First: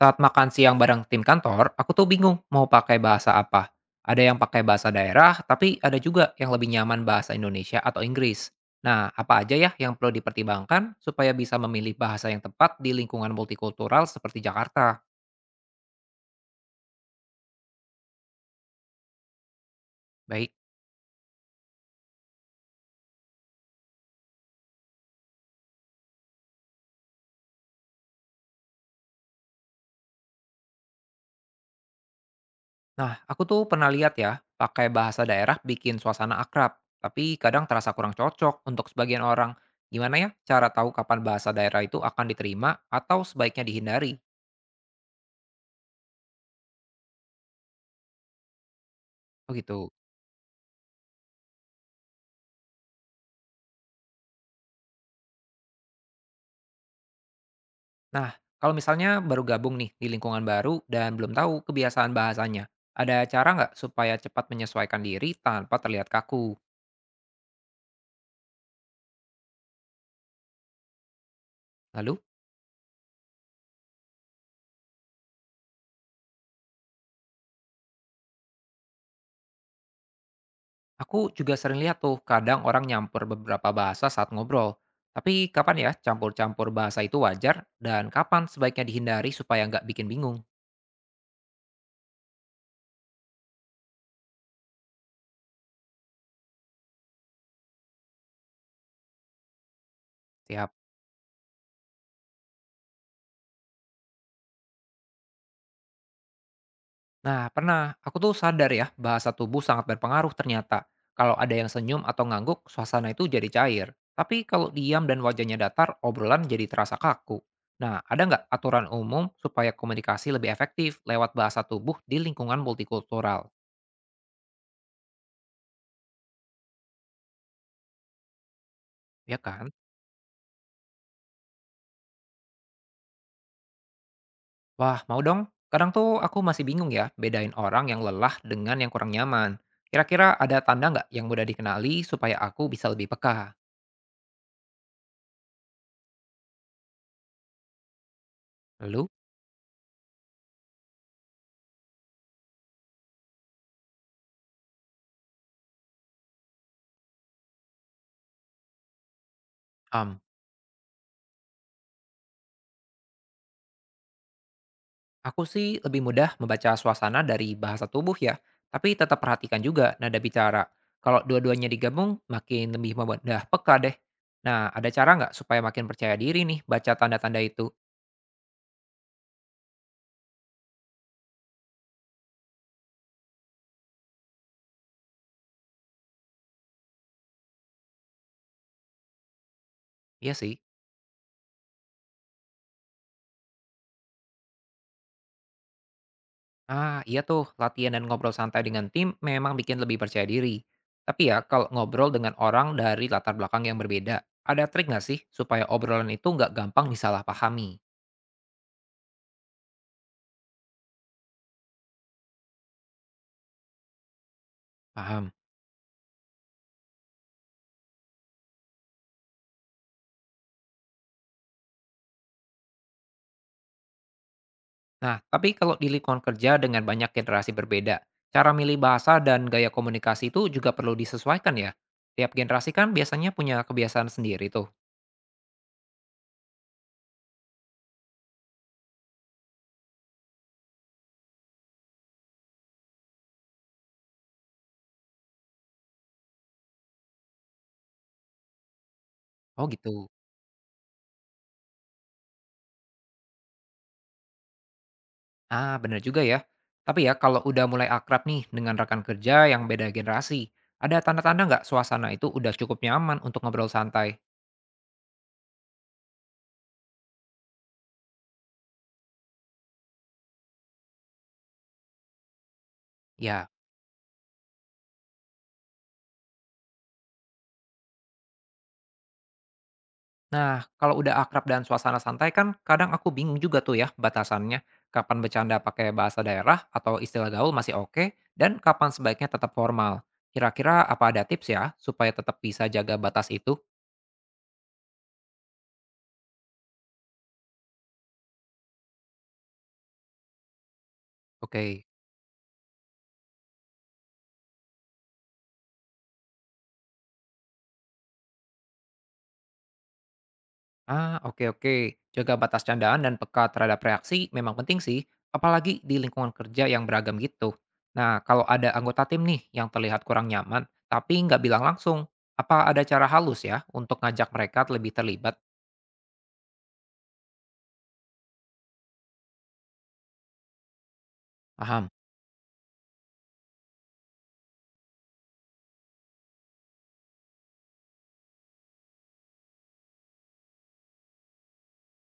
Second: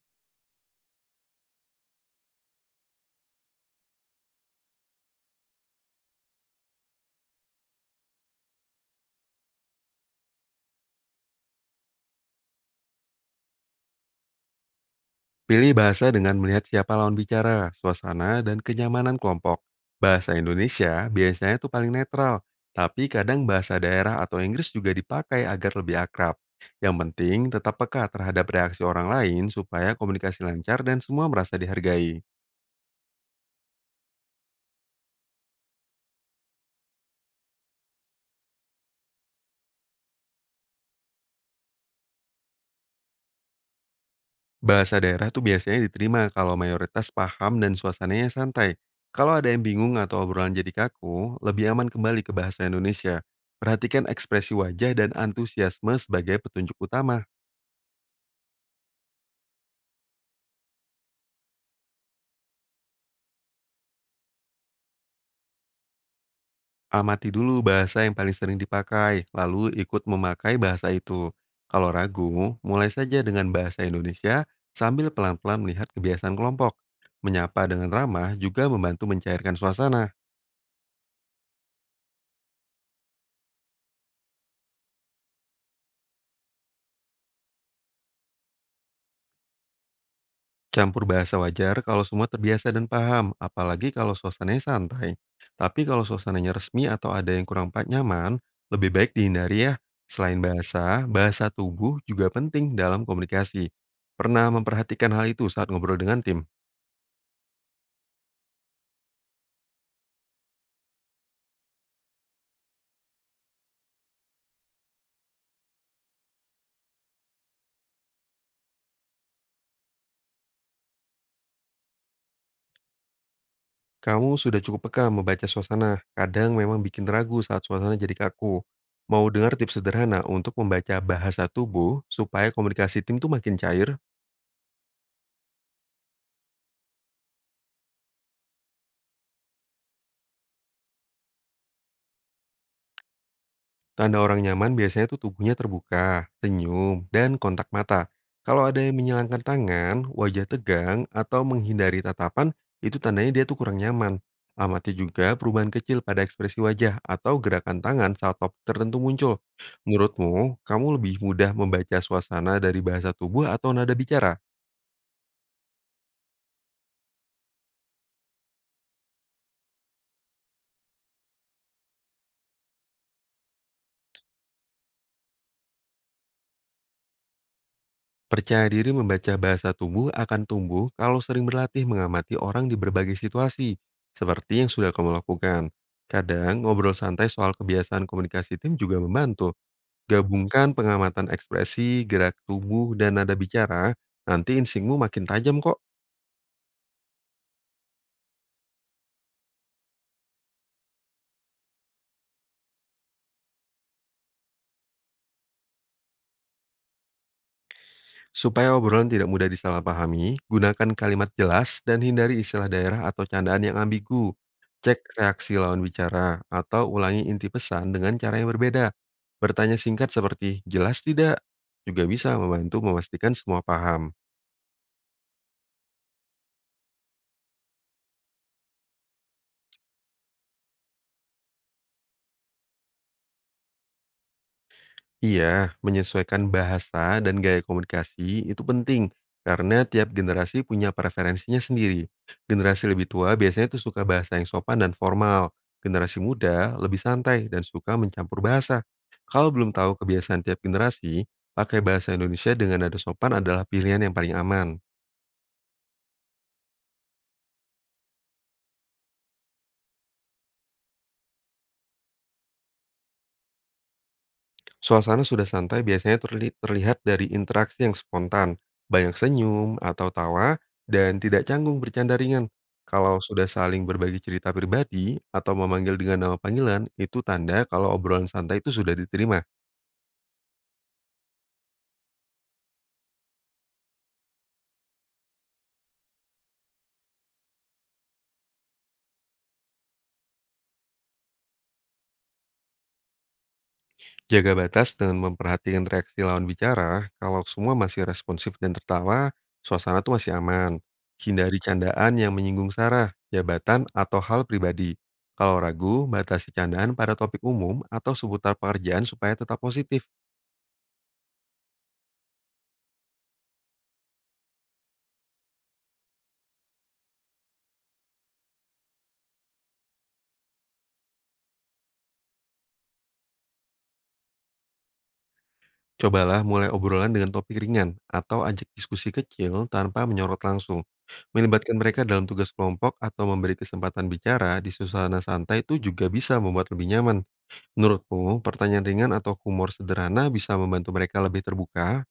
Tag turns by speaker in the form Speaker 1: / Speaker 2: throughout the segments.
Speaker 1: Saat makan siang bareng tim kantor, aku tuh bingung mau pakai bahasa apa. Ada yang pakai bahasa daerah, tapi ada juga yang lebih nyaman bahasa Indonesia atau Inggris. Nah, apa aja ya yang perlu dipertimbangkan supaya bisa memilih bahasa yang tepat di lingkungan multikultural seperti Jakarta?
Speaker 2: Pilih bahasa dengan melihat siapa lawan bicara, suasana, dan kenyamanan kelompok. Bahasa
Speaker 1: Baik.
Speaker 2: Indonesia biasanya tuh paling netral, tapi kadang bahasa daerah atau Inggris juga dipakai agar lebih akrab. Yang penting tetap peka terhadap reaksi orang lain supaya komunikasi lancar dan semua merasa dihargai.
Speaker 1: Nah, aku tuh pernah lihat ya, pakai bahasa daerah bikin suasana akrab, tapi kadang terasa kurang cocok untuk sebagian orang. Gimana ya cara tahu kapan bahasa daerah itu akan diterima atau sebaiknya dihindari?
Speaker 2: Bahasa daerah tuh biasanya diterima kalau mayoritas paham dan suasananya santai. Kalau ada yang
Speaker 1: Begitu.
Speaker 2: bingung atau obrolan jadi kaku, lebih aman kembali ke bahasa Indonesia. Perhatikan ekspresi wajah dan antusiasme sebagai petunjuk utama.
Speaker 1: Nah, kalau misalnya baru gabung nih di lingkungan baru dan belum tahu kebiasaan bahasanya, ada cara nggak supaya cepat menyesuaikan diri tanpa terlihat kaku?
Speaker 2: Amati dulu bahasa yang paling sering dipakai, lalu ikut memakai bahasa itu. Kalau
Speaker 1: Lalu,
Speaker 2: ragu, mulai saja dengan bahasa Indonesia sambil pelan-pelan melihat kebiasaan kelompok. Menyapa dengan ramah juga membantu mencairkan suasana.
Speaker 1: aku juga sering lihat tuh kadang orang nyampur beberapa bahasa saat ngobrol. Tapi kapan ya campur-campur bahasa itu wajar dan kapan sebaiknya dihindari supaya nggak bikin bingung?
Speaker 2: Campur bahasa wajar kalau semua terbiasa dan paham, apalagi kalau suasananya santai. Tapi kalau suasananya resmi atau ada yang nyaman, lebih baik dihindari ya. Selain
Speaker 1: Siap.
Speaker 2: bahasa, bahasa tubuh juga penting dalam komunikasi. Pernah memperhatikan hal itu saat ngobrol dengan tim?
Speaker 1: Nah, pernah. Aku tuh sadar ya, bahasa tubuh sangat berpengaruh ternyata. Kalau ada yang senyum atau ngangguk, suasana itu jadi cair. Tapi kalau diam dan wajahnya datar, obrolan jadi terasa kaku. Nah, ada nggak aturan umum supaya komunikasi lebih efektif lewat bahasa tubuh di lingkungan multikultural?
Speaker 2: Kamu sudah cukup peka membaca suasana, kadang memang bikin ragu saat suasana jadi kaku. Mau
Speaker 1: Ya
Speaker 2: dengar
Speaker 1: kan?
Speaker 2: tips sederhana untuk membaca bahasa tubuh supaya komunikasi tim tuh makin cair?
Speaker 1: Wah, mau dong? Kadang tuh aku masih bingung ya, bedain orang yang lelah dengan yang kurang nyaman. Kira-kira ada tanda nggak yang mudah dikenali supaya aku bisa lebih peka?
Speaker 2: Tanda orang nyaman biasanya tuh tubuhnya terbuka, senyum, dan kontak mata. Kalau ada yang
Speaker 1: Lalu?
Speaker 2: menyilangkan tangan, wajah tegang, atau menghindari tatapan, itu tandanya dia tuh kurang nyaman. Amati juga perubahan kecil pada ekspresi wajah atau gerakan tangan saat topik tertentu muncul. Menurutmu, kamu lebih mudah membaca suasana dari bahasa tubuh atau nada bicara?
Speaker 1: Aku sih lebih mudah membaca suasana dari bahasa tubuh ya, tapi tetap perhatikan juga nada bicara. Kalau dua-duanya digabung, makin lebih mudah peka deh. Nah, ada cara nggak supaya makin percaya diri nih baca tanda-tanda itu?
Speaker 2: Percaya diri membaca bahasa tubuh akan tumbuh kalau sering berlatih mengamati orang di berbagai situasi, seperti yang sudah kamu lakukan. Kadang ngobrol santai soal kebiasaan komunikasi tim juga membantu.
Speaker 1: Iya sih.
Speaker 2: Gabungkan pengamatan ekspresi, gerak tubuh, dan nada bicara, nanti instingmu makin tajam kok.
Speaker 1: Ah, iya tuh, latihan dan ngobrol santai dengan tim memang bikin lebih percaya diri. Tapi ya, kalau ngobrol dengan orang dari latar belakang yang berbeda, ada trik nggak sih supaya obrolan itu nggak gampang disalahpahami?
Speaker 2: Supaya obrolan tidak mudah disalahpahami, gunakan kalimat jelas dan hindari istilah daerah atau candaan yang ambigu. Cek
Speaker 1: Paham.
Speaker 2: reaksi lawan bicara atau ulangi inti pesan dengan cara yang berbeda. Bertanya singkat seperti jelas tidak juga bisa membantu memastikan semua paham.
Speaker 1: Nah, tapi kalau di lingkungan kerja dengan banyak generasi berbeda, cara milih bahasa dan gaya komunikasi itu juga perlu disesuaikan ya. Tiap generasi kan biasanya punya kebiasaan sendiri tuh.
Speaker 2: Iya, menyesuaikan bahasa dan gaya komunikasi itu penting karena tiap generasi punya preferensinya sendiri. Generasi lebih tua biasanya tuh suka bahasa yang sopan dan formal. Generasi muda lebih santai dan suka mencampur bahasa. Kalau
Speaker 1: Oh
Speaker 2: belum tahu
Speaker 1: gitu.
Speaker 2: kebiasaan tiap generasi, pakai bahasa Indonesia dengan nada sopan adalah pilihan yang paling aman.
Speaker 1: Ah, bener juga ya. Tapi ya, kalau udah mulai akrab nih dengan rekan kerja yang beda generasi, ada tanda-tanda nggak suasana itu udah cukup nyaman untuk ngobrol santai?
Speaker 2: Suasana sudah santai biasanya terlihat dari interaksi yang spontan, banyak senyum atau tawa, dan tidak canggung bercanda ringan. Kalau sudah
Speaker 1: Ya,
Speaker 2: saling berbagi cerita pribadi atau memanggil dengan nama panggilan, itu tanda kalau obrolan santai itu sudah diterima.
Speaker 1: nah, kalau udah akrab dan suasana santai kan kadang aku bingung juga tuh ya batasannya. Kapan bercanda pakai bahasa daerah atau istilah gaul masih oke, dan kapan sebaiknya tetap formal. Kira-kira apa ada tips ya supaya tetap bisa jaga batas itu?
Speaker 2: Jaga batas dengan memperhatikan reaksi lawan bicara, kalau semua masih responsif dan tertawa, suasana tuh masih aman. Hindari
Speaker 1: Oke.
Speaker 2: candaan yang menyinggung sarah, jabatan, atau hal pribadi. Kalau ragu, batasi candaan pada topik umum atau seputar pekerjaan supaya tetap positif.
Speaker 1: Ah, oke oke. Jaga batas candaan dan peka terhadap reaksi memang penting sih, apalagi di lingkungan kerja yang beragam gitu. Nah, kalau ada anggota tim nih yang terlihat kurang nyaman, tapi nggak bilang langsung, apa ada cara halus ya untuk ngajak mereka lebih terlibat?
Speaker 2: Cobalah mulai obrolan dengan topik ringan atau ajak diskusi kecil tanpa menyorot langsung. Melibatkan
Speaker 1: Paham?
Speaker 2: mereka dalam tugas kelompok atau memberi kesempatan bicara di suasana santai itu juga bisa membuat lebih nyaman. Menurutmu, pertanyaan ringan atau humor sederhana bisa membantu mereka lebih terbuka?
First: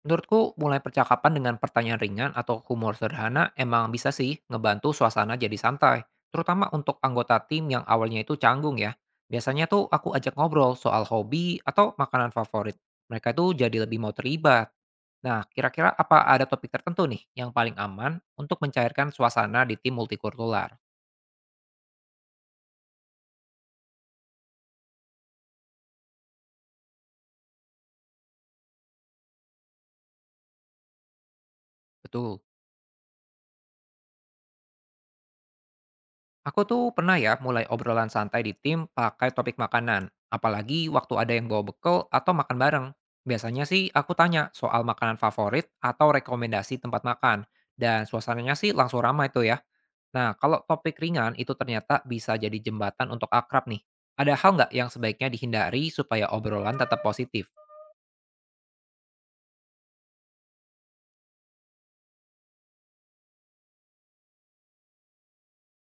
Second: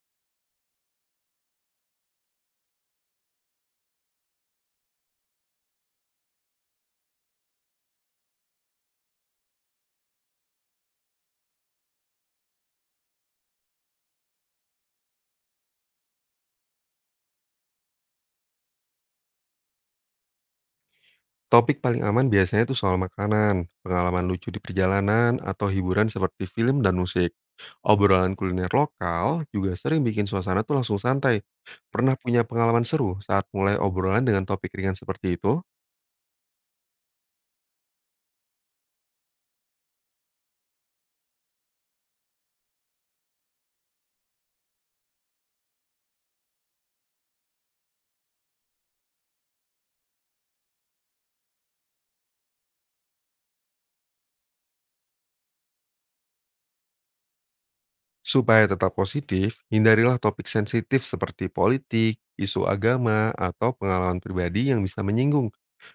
Speaker 1: Menurutku, mulai percakapan dengan pertanyaan ringan atau humor sederhana emang bisa sih ngebantu suasana jadi santai, terutama untuk anggota tim yang awalnya itu canggung ya. Biasanya tuh aku ajak ngobrol soal hobi atau makanan favorit. Mereka tuh jadi lebih mau terlibat. Nah, kira-kira apa ada topik tertentu nih yang paling aman untuk mencairkan suasana di tim multikultural?
Speaker 2: Topik paling aman biasanya itu soal makanan, pengalaman lucu di perjalanan, atau hiburan seperti film dan musik. Obrolan kuliner lokal juga sering bikin suasana tuh langsung santai. Pernah
Speaker 1: Betul.
Speaker 2: punya pengalaman seru saat mulai obrolan dengan topik ringan seperti itu?
Speaker 1: Aku tuh pernah ya mulai obrolan santai di tim pakai topik makanan, apalagi waktu ada yang bawa bekal atau makan bareng. Biasanya sih aku tanya soal makanan favorit atau rekomendasi tempat makan, dan suasananya sih langsung ramai tuh ya. Nah, kalau topik ringan itu ternyata bisa jadi jembatan untuk akrab nih. Ada hal nggak yang sebaiknya dihindari supaya obrolan tetap positif?
Speaker 2: Supaya tetap positif, hindarilah topik sensitif seperti politik, isu agama, atau pengalaman pribadi yang bisa menyinggung.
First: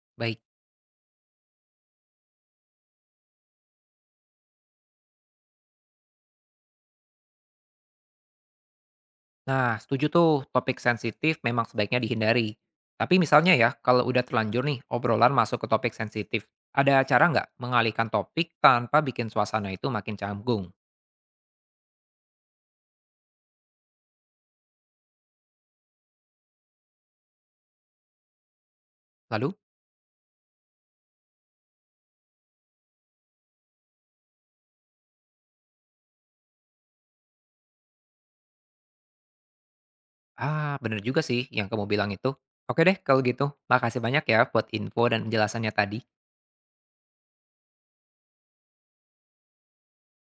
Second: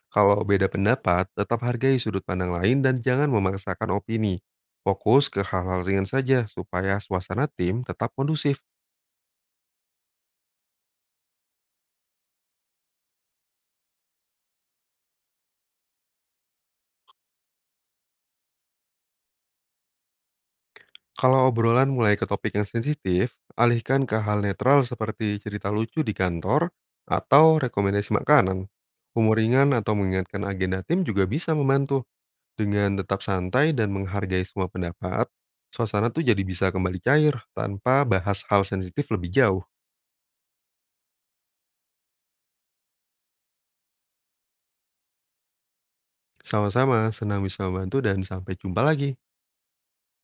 Speaker 2: Kalau
Speaker 1: Baik.
Speaker 2: beda pendapat, tetap hargai sudut pandang lain dan jangan memaksakan opini. Fokus ke hal-hal ringan saja supaya suasana tim tetap kondusif.
Speaker 1: Nah, setuju tuh, topik sensitif memang sebaiknya dihindari. Tapi misalnya ya, kalau udah terlanjur nih obrolan masuk ke topik sensitif, ada cara nggak mengalihkan topik tanpa bikin suasana itu makin canggung?
Speaker 2: Kalau obrolan mulai ke topik yang sensitif, alihkan ke hal netral seperti cerita lucu di kantor atau rekomendasi makanan. Humor
Speaker 1: Lalu,
Speaker 2: ringan atau mengingatkan agenda tim juga bisa membantu. Dengan tetap santai dan menghargai semua pendapat, suasana tuh jadi bisa kembali cair tanpa bahas hal sensitif lebih jauh.
Speaker 1: ah bener juga sih yang kamu bilang itu. Oke deh kalau gitu, makasih banyak ya buat info dan penjelasannya tadi.
Speaker 2: Sama-sama, senang bisa membantu dan sampai jumpa lagi.